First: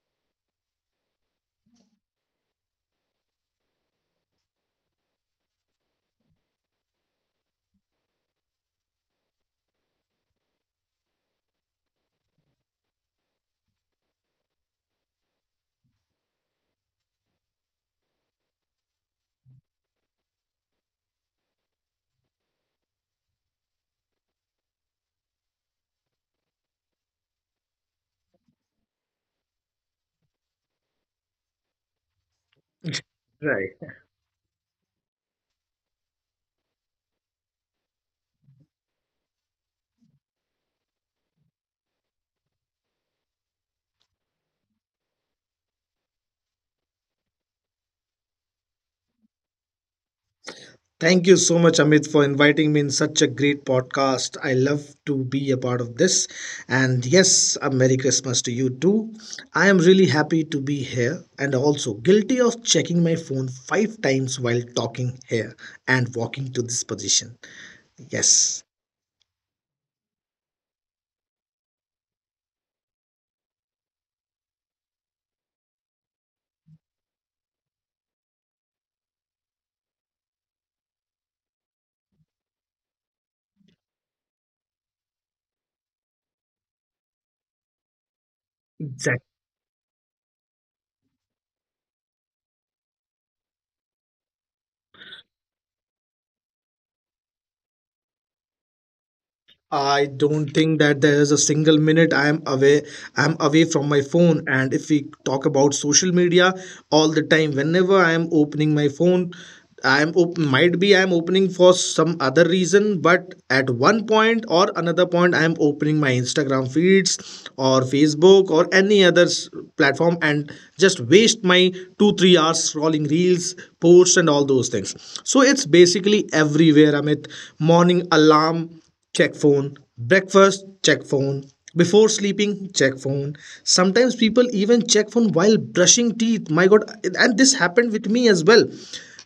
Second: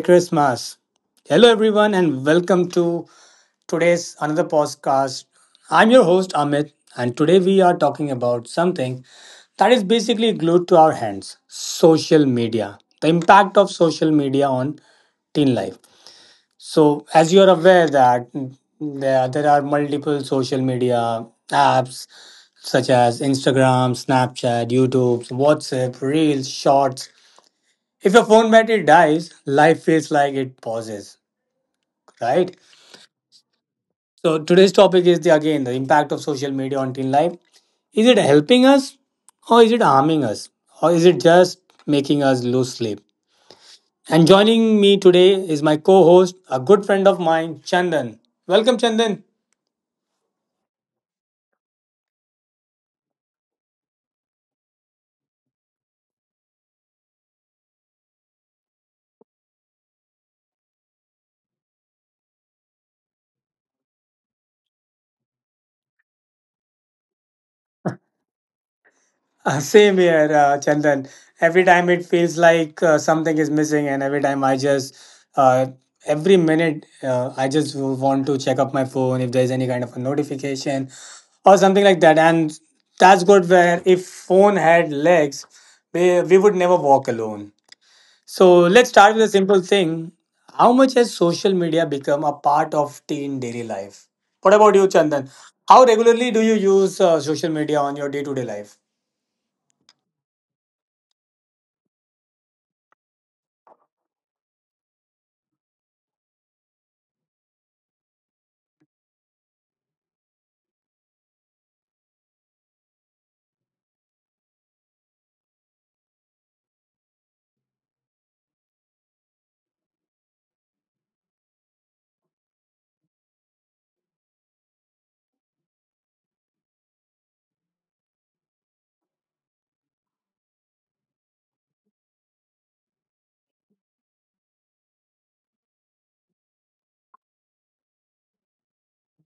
Christmas. Hello, everyone, and welcome to today's another podcast. I'm your host, Amit, and today we are talking about something that is basically glued to our hands social media, the impact of social media on teen life. So, as you are aware, there are multiple social media apps such as Instagram, Snapchat, YouTube, WhatsApp, Reels, Shorts, if your phone battery dies, life feels like it pauses, right? Right. So today's topic is the again the impact of social media on teen life. Is it helping us or is it harming us? Or is it just making us lose sleep? And joining me today is my co-host, a good friend of mine, Chandan. Welcome Chandan. Thank you so much, Amit, for inviting me in such a great podcast. I love to be a part of this. And yes, a Merry Christmas to you too. I am really happy to be here and also guilty of checking my phone five times while talking here and walking to this position. Yes. Same here, Chandan. Every time it feels like something is missing, and every time uh, every minute, I just want to check up my phone if there's any kind of a notification or something like that. And that's good where if phone had legs, we would never walk alone. So let's start with a simple thing. How much has social media become a part of teen daily life? What about you, Chandan? How regularly do you use social media on your day to day life? I don't think that there is a single minute I am away. I am away from my phone. And if we talk about social media, all the time, whenever I am opening my phone, might be I am opening for some other reason, but at one point or another point, I am opening my Instagram feeds or Facebook or any other platform and just waste my 2-3 hours scrolling reels, posts, and all those things. So it's basically everywhere. Amit, morning alarm, check phone; breakfast, check phone; before sleeping, check phone. Sometimes people even check phone while brushing teeth. My god. And this happened with me as well.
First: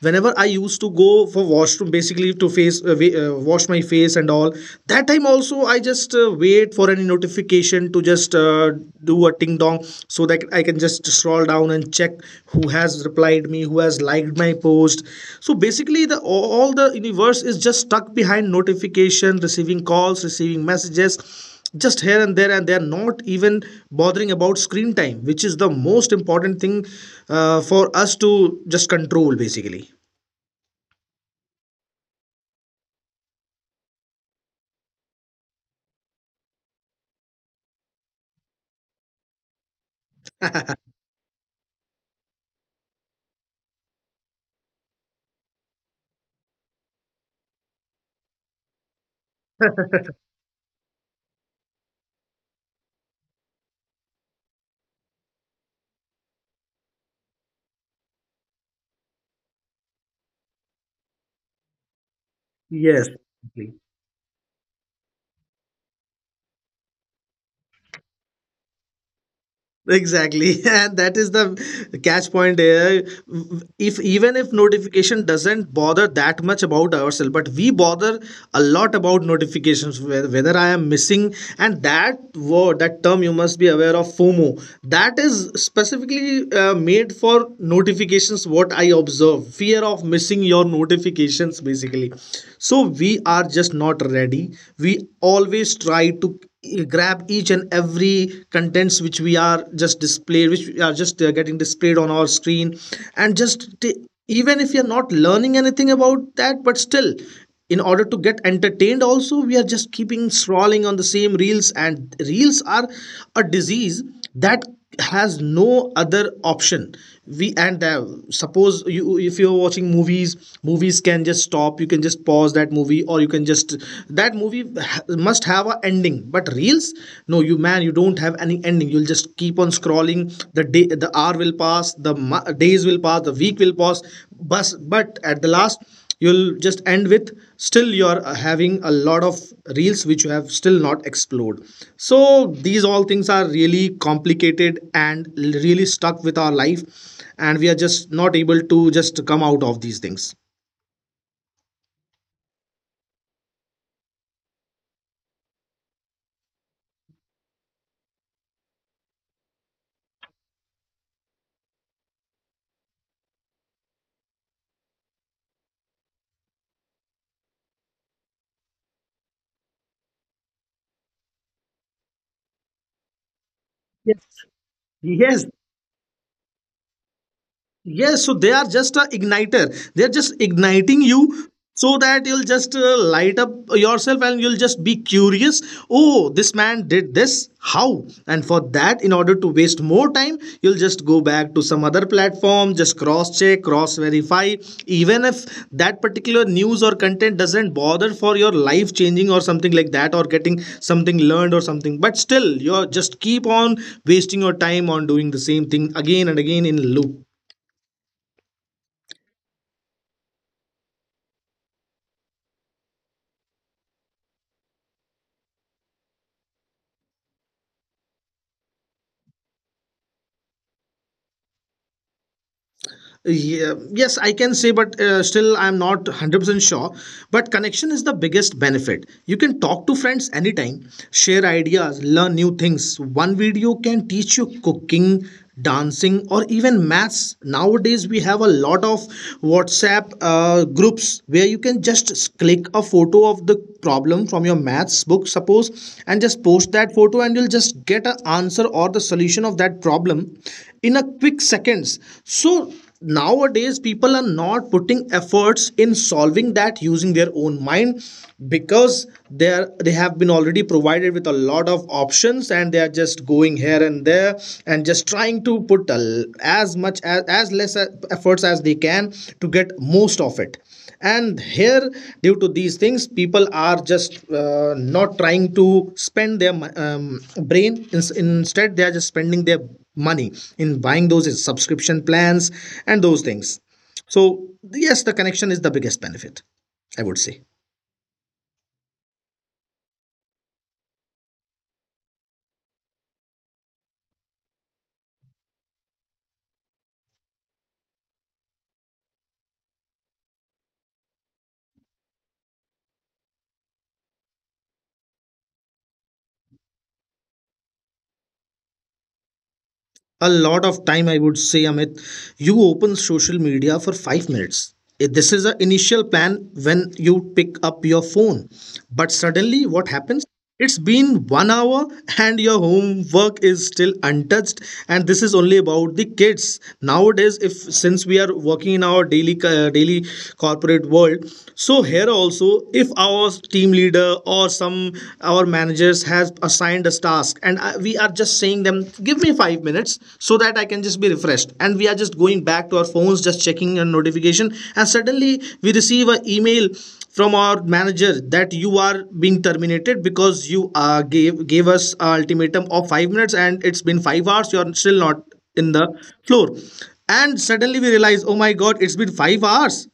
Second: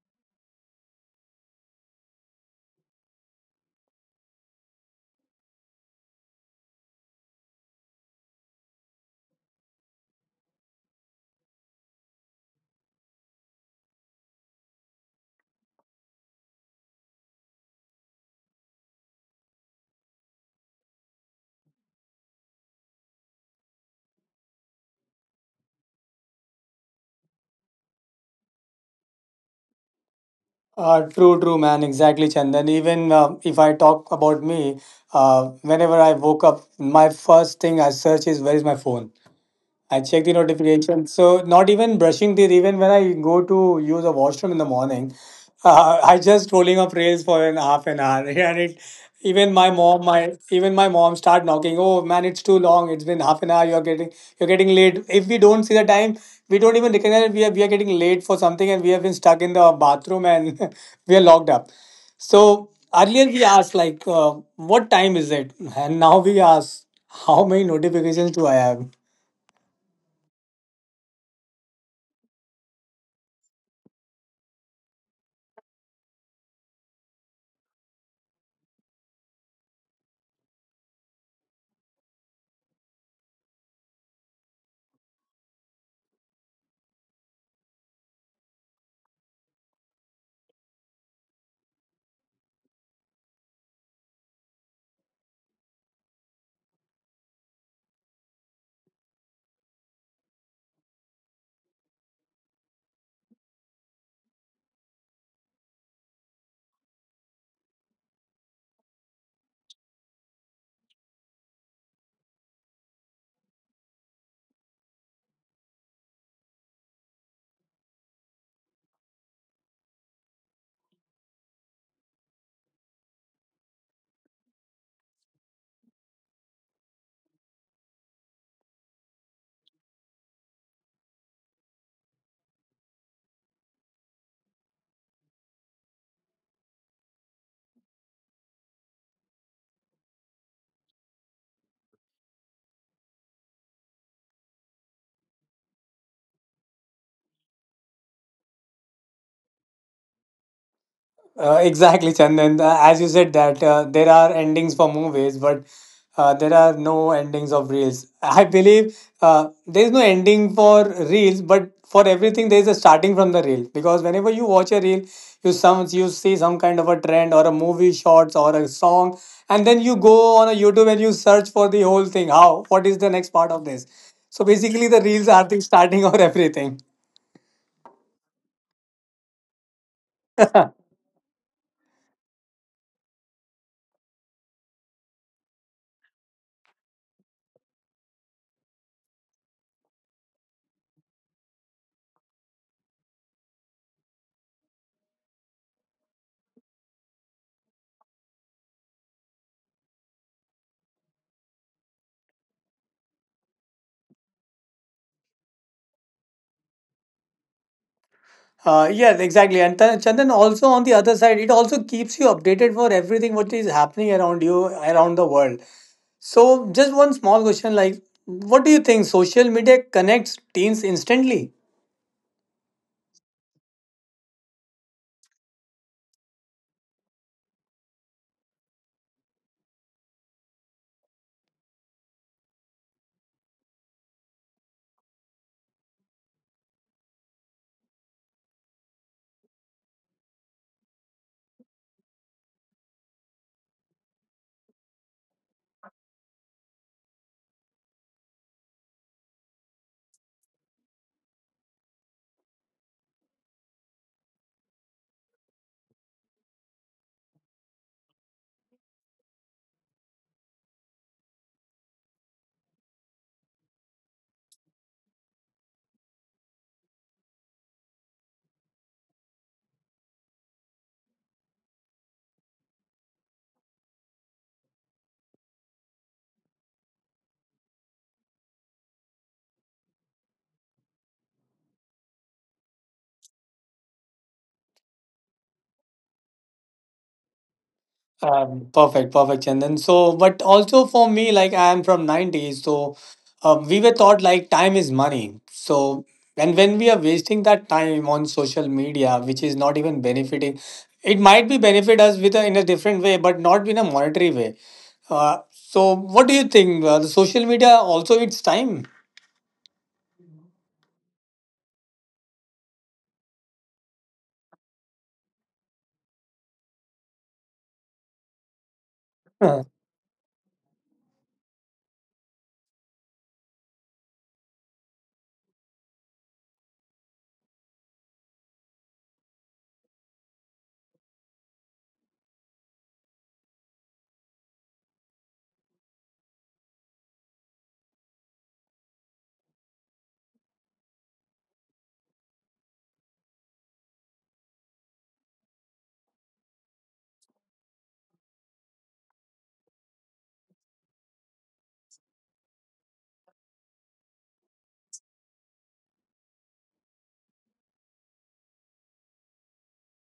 Whenever I used to go for washroom, basically to face wash my face and all, that time also, I just wait for any notification to just do a ting dong so that I can just scroll down and check who has replied me, who has liked my post. So basically, the all the universe is just stuck behind notification, receiving calls, receiving messages, just here and there, and they are not even bothering about screen time, which is the most important thing for us to just control, basically. True, man. Exactly, Chandan. Even if I talk about me, whenever I woke up, my first thing I search is where is my phone. I check the notification. So not even brushing teeth. Even when I go to use a washroom in the morning, I just scrolling up reels for an half an hour, and it even my mom, my even my mom start knocking. Oh man, it's too long. It's been half an hour. You're getting late. If we don't see the time, we don't even recognize that we are getting late for something, and we have been stuck in the bathroom and we are locked up. So Yes. earlier we asked like, what time is it, and now we ask, how many notifications do I have? Exactly, and that is the catch point here. If even if notification doesn't bother that much about ourselves, but we bother a lot about notifications, whether I am missing. And that word, that term, you must be aware of FOMO. That is specifically made for notifications. What I observe, fear of missing your notifications, basically. So we are just not ready. We always try to grab each and every contents which we are just displayed, which we are just getting displayed on our screen. And just, even if you're not learning anything about that, but still, in order to get entertained also, we are just keeping scrolling on the same reels, and reels are a disease that has no other option. We, and suppose, you, if you're watching movies can just stop, you can just pause that movie, or you can just, that movie must have a ending. But reels, no, you, man, you don't have any ending. You'll just keep on scrolling. The day, the hour will pass, the days will pass, the week will pass, but at the last, you'll just end with, still, you're having a lot of reels which you have still not explored. So these all things are really complicated and really stuck with our life, and we are just not able to just come out of these things. Exactly, Chandan. As you said that there are endings for movies, but there are no endings of reels. I believe there is no ending for reels, but for everything there is a starting from the reel. Because whenever you watch a reel, you see some kind of a trend or a movie shorts or a song, and then you go on a YouTube and you search for the whole thing. How? What is the next part of this? Yes, So basically, the yes. reels are the starting or everything. Yes, so they are just a igniter. They're just igniting you so that you'll just light up yourself and you'll just be curious. Oh, this man did this. How? And for that, in order to waste more time, you'll just go back to some other platform, just cross check, cross verify. Even if that particular news or content doesn't bother for your life changing or something like that, or getting something learned or something, but still, you're just keep on wasting your time on doing the same thing again and again in loop. Yeah, exactly. And Chandan, also on the other side, it also keeps you updated for everything what is happening around you, around the world. So, just one small question like, what do you think social media connects teens instantly? Yeah, yes, I can say, but still, I'm not 100% sure. But connection is the biggest benefit. You can talk to friends anytime, share ideas, learn new things. One video can teach you cooking, dancing, or even maths. Nowadays, we have a lot of WhatsApp groups where you can just click a photo of the problem from your maths book, suppose, and just post that photo, and you'll just get an answer or the solution of that problem in a quick seconds. So nowadays people are not putting efforts in solving that using their own mind, because they have been already provided with a lot of options, and they are just going here and there and just trying to put a l as much as less efforts as they can to get most of it. And here, due to these things, people are just not trying to spend their brain. Instead, they are just spending their money in buying those subscription plans and those things. So yes, the connection is the biggest benefit, I would say. Perfect, perfect, Chandan. So, but also for me, like I am from 90s, so we were taught like time is money. So, and when we are wasting that time on social media, which is not even benefiting, it might be benefit us with in a different way, but not in a monetary way. So, what do you think? The social media also its time. A lot of time, I would say, Amit. You open social media for 5 minutes. This is an initial plan when you pick up your phone. But suddenly, what happens? It's been 1 hour and your homework is still untouched. And this is only about the kids. Nowadays, if since we are working in our daily corporate world, so here also, if our team leader or some, our managers has assigned us task, and we are just saying them, give me 5 minutes so that I can just be refreshed, and we are just going back to our phones, just checking a notification, and suddenly we receive an email from our manager that you are being terminated because you gave us a ultimatum of 5 minutes and it's been 5 hours. You are still not in the floor, and suddenly we realize, oh my god, it's been 5 hours.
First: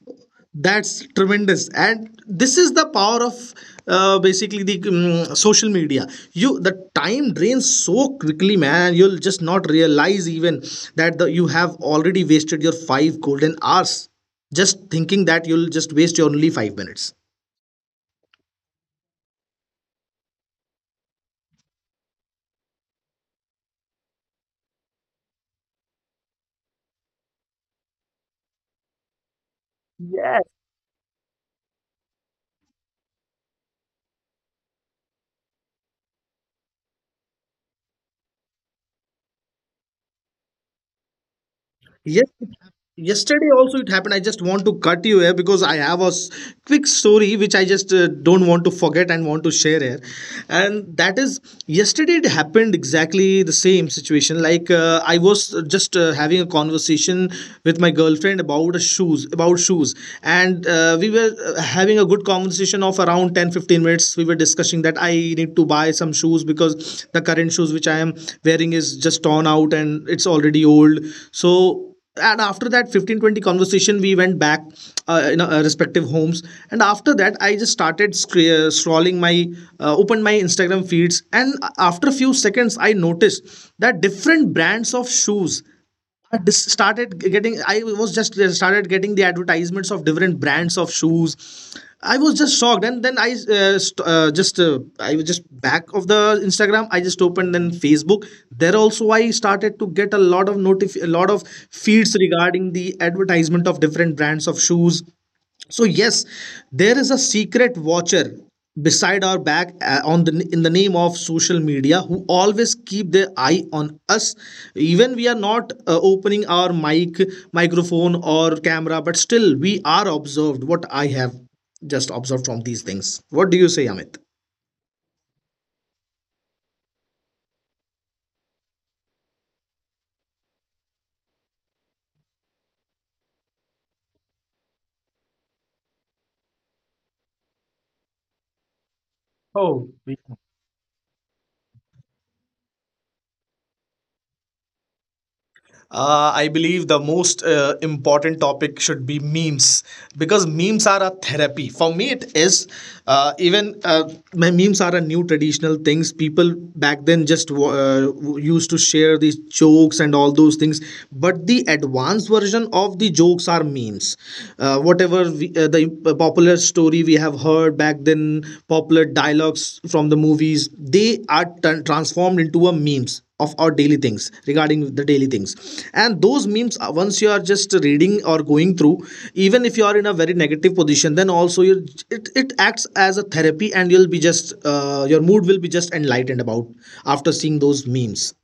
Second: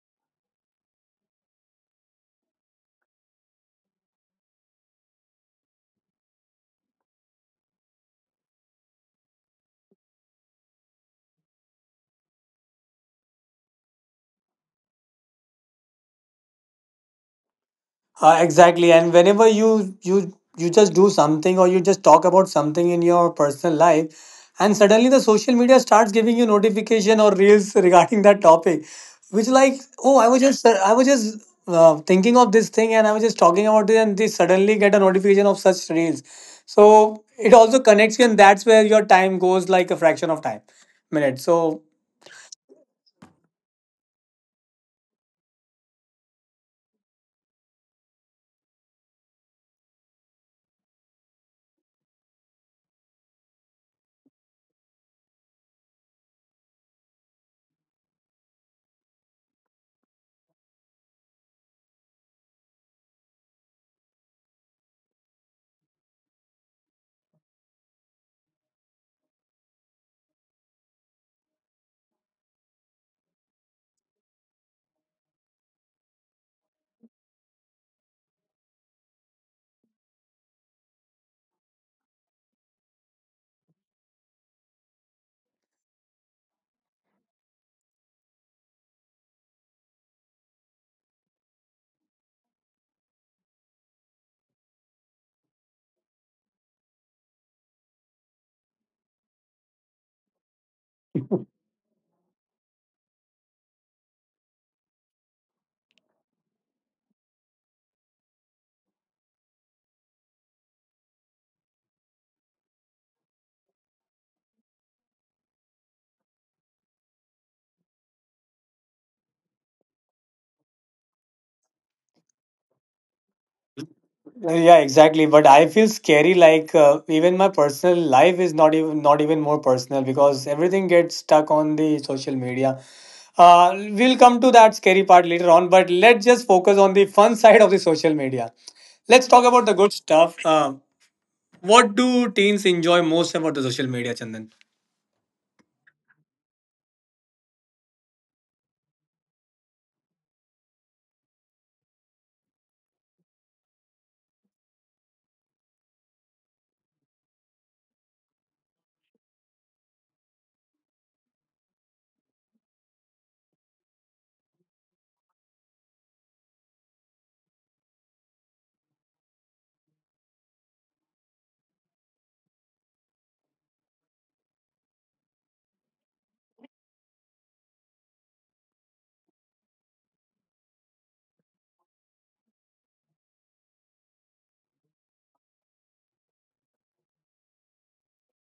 That's tremendous, and this is the power of basically the social media. You the time drains so quickly, man. You'll just not realize even that you have already wasted your five golden hours just thinking that you'll just waste your only 5 minutes. Exactly. And whenever you just do something or you just talk about something in your personal life, and suddenly the social media starts giving you notification or reels regarding that topic, which like oh I was just thinking of this thing and I was just talking about it and they suddenly get a notification of such reels. So it also connects you and that's where your time goes like a fraction of time minutes. So Yes, yesterday also it happened. I just want to cut you here because I have a quick story which I just don't want to forget and want to share here. And that is, yesterday it happened exactly the same situation. Like I was just having a conversation with my girlfriend about shoes. And we were having a good conversation of around ten fifteen minutes, we were discussing that I need to buy some shoes because the current shoes which I am wearing is just torn out and it's already old. So, and after that 15-20 conversation, we went back in our respective homes. And after that, I just started scr- scrolling my opened my Instagram feeds, and after a few seconds I noticed that different brands of shoes I was just started getting the advertisements of different brands of shoes. I was just shocked. And then I was just, back of the Instagram, I just opened then Facebook. There also I started to get a lot of feeds regarding the advertisement of different brands of shoes. So yes, there is a secret watcher beside our back on, the in the name of social media, who always keep their eye on us. Even we are not opening our microphone or camera, but still we are observed. What I have just observed from these things, what do you say, Amit? Yeah, exactly. But I feel scary. Like even my personal life is not even more personal because everything gets stuck on the social media. Uh, we'll come to that scary part later on. But let's just focus on the fun side of the social media. Let's talk about the Oh. good stuff. What do teens enjoy most about the social media, Chandan? I believe the most important topic should be memes, because memes are a therapy. For me, it is. Even my memes are a new traditional things. People back then just used to share these jokes and all those things. But the advanced version of the jokes are memes. Whatever the popular story we have heard back then, popular dialogues from the movies, they are transformed into a memes of our daily things, regarding the daily things. And those memes, once you are just reading or going through, even if you are in a very negative position, then also it acts as a therapy, and you'll be just your mood will be just enlightened about after seeing those memes.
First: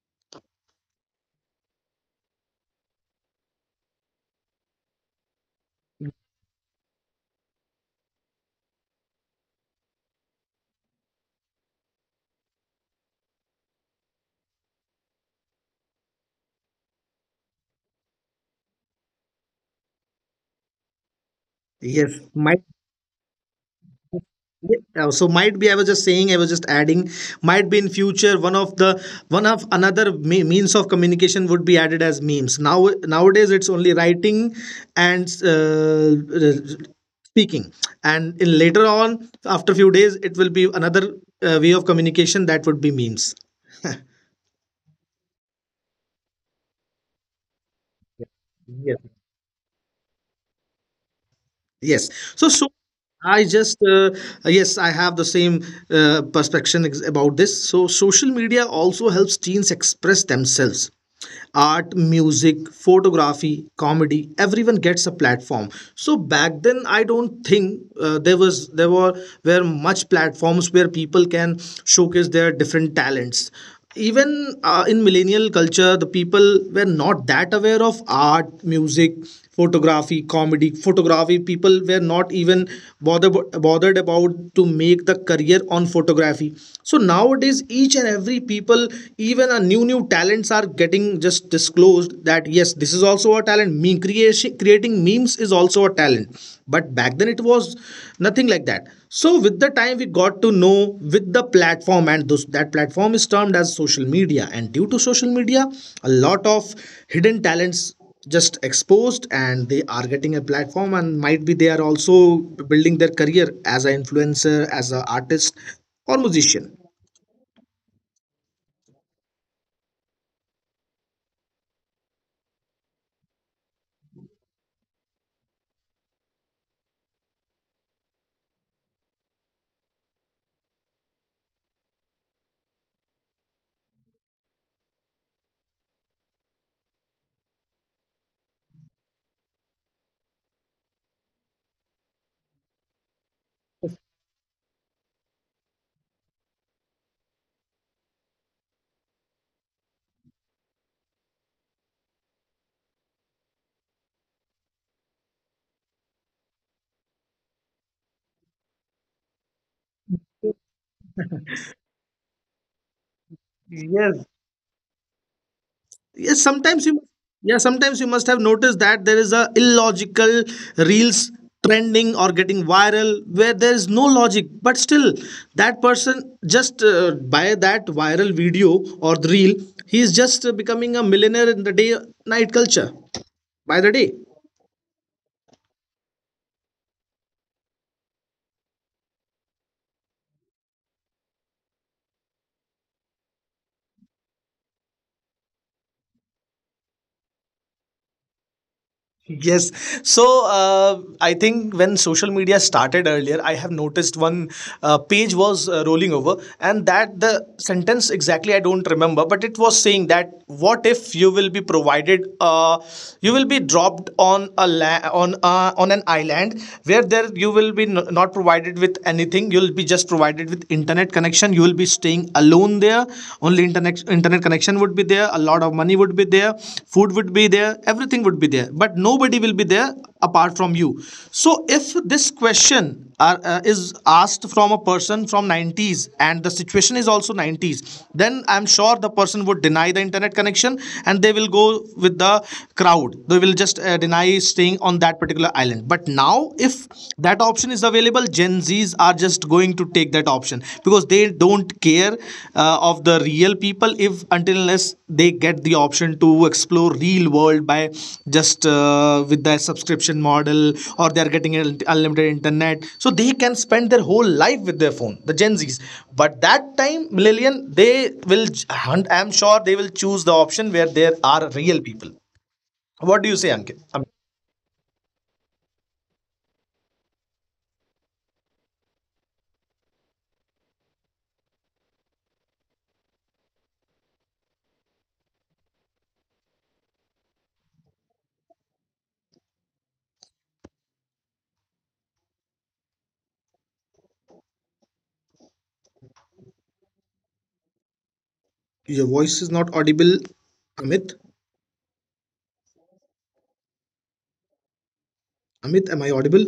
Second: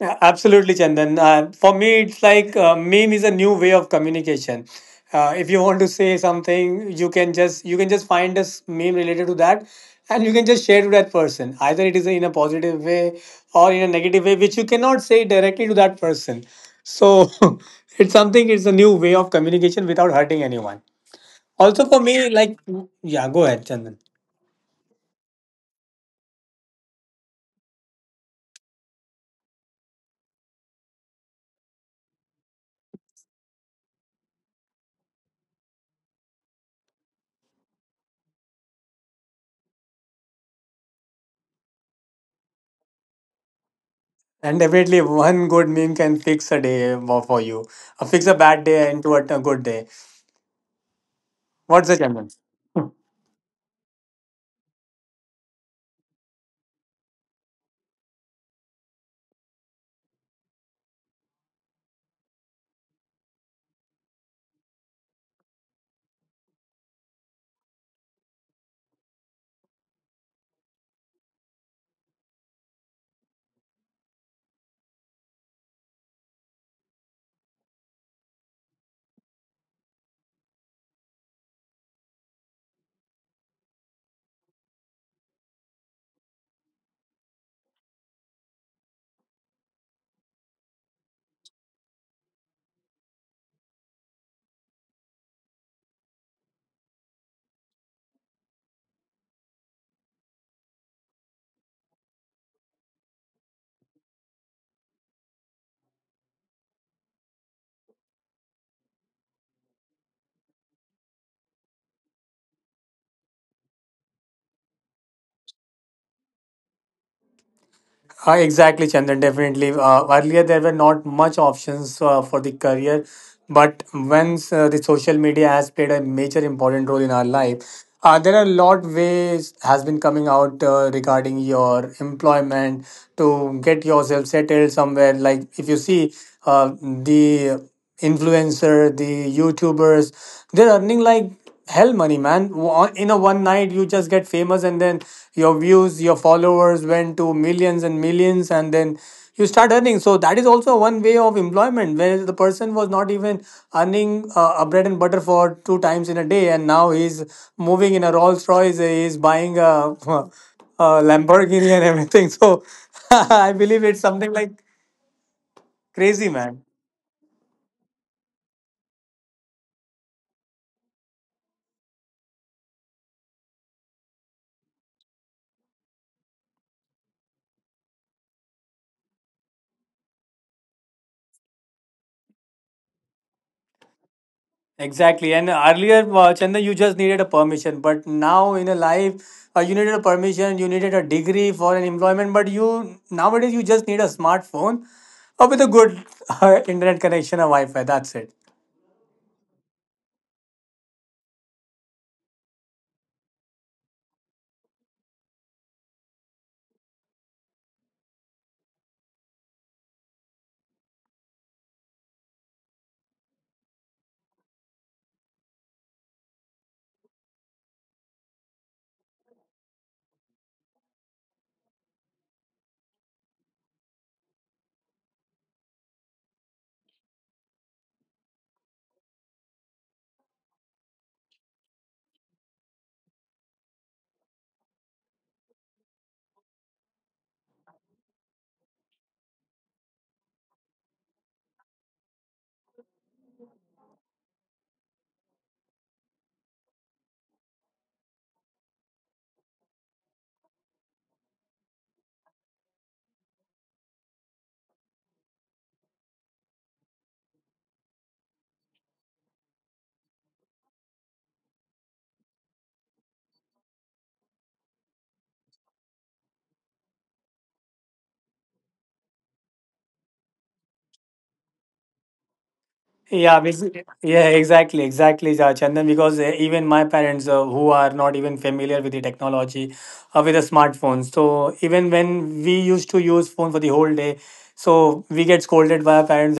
Yeah, absolutely, Chandan. For me, it's like meme is a new way of communication. If you want to say something, you can just find a meme related to that, and you can just share to that person. Either it is in a positive way or in a negative way, which you cannot say directly to that person. So it's something. It's a new way of communication without hurting anyone. Also, for Yes me, my like yeah, go ahead, Chandan. Yeah, so, might be, I was just adding, might be in future one of the, one of another means of communication would be added as memes. Nowadays, it's only writing and uh, speaking. And in later on, after few days, it will be another way of communication that would be memes. And definitely, one good meme can fix a day for you. Fix a bad day Yes. into a good day. What's the Yes. Chandan? So, I just, uh, yes, I have the same perspective about this. So, social media also helps teens express themselves. Art, music, photography, comedy, everyone gets a platform. So back then, I don't think there were much platforms where people can showcase their different talents. Even in millennial culture, the people were not that aware of art, music, photography, comedy, photography, people were not even bothered bothered about to make the career on photography. So nowadays each and every people, even a new talents are getting just disclosed, that yes, this is also a talent. Meme creation, creating memes is also a talent. But back then it was nothing like that. So with the time, we got to know with the platform, and that platform is termed as social media. And due to social media, a lot of hidden talents just exposed, and they are getting a platform, and might be they are also building their career as an influencer, as an artist or musician. Exactly, Chandan. Definitely. Earlier, there were not much options for the career, but once the social media has played a major important role in our life, there are a lot ways has been coming out regarding your employment to get yourself settled somewhere. Like if you see the influencer, the YouTubers, they're earning like hell money man. In a one night you just get famous and then your views your followers went to millions and millions and then you start earning so that is also one way of employment where the person was not even earning a bread and butter for two times in a day and now he's moving in a rolls royce he's buying a, a lamborghini and everything so I believe it's Yes, something like crazy yes, man. sometimes you yeah sometimes you must have noticed that there is a illogical reels trending or getting viral, where there is no logic, but still, that person just, by that viral video or the reel, he is just becoming a millionaire in the day, night culture, by the day. Exactly. And earlier, Chandan, you just needed a permission. But now in a life, you needed a permission, you needed a degree for an employment. But you nowadays, you just need a smartphone or with a good internet connection or Wi Fi. That's it. Yes. So, I think when social media started earlier, I have noticed one page was rolling over, and that the sentence exactly I don't remember, but it was saying that, what if you will be dropped on on an island, where there you will be not provided with anything. You'll be just provided with internet connection. You will be staying alone there. Only internet connection would be there, a lot of money would be there, food would be there, everything would be there, but nobody will be there apart from you. So if this question is asked from a person from 90s, and the situation is also 90s, then I'm sure the person would deny the internet connection, and they will go with the crowd. They will just deny staying on that particular island. But now, if that option is available, Gen Z's are just going to take that option, because they don't care of the real people, if until unless they get the option to explore real world by just, with their subscription model, or they are getting unlimited internet, so they can spend their whole life with their phone, the Gen Z's. But that time, millennial, they will, I'm sure they will choose the option where there are real people. Yeah, What do you basically. say, Ankit? Yeah, exactly, exactly, Chandan. Because even my parents, who are not even familiar with the technology, with the smartphones, so even when we used to use phone for the whole day, so we get scolded by our parents Your voice is not audible, Amit. Amit, am I audible?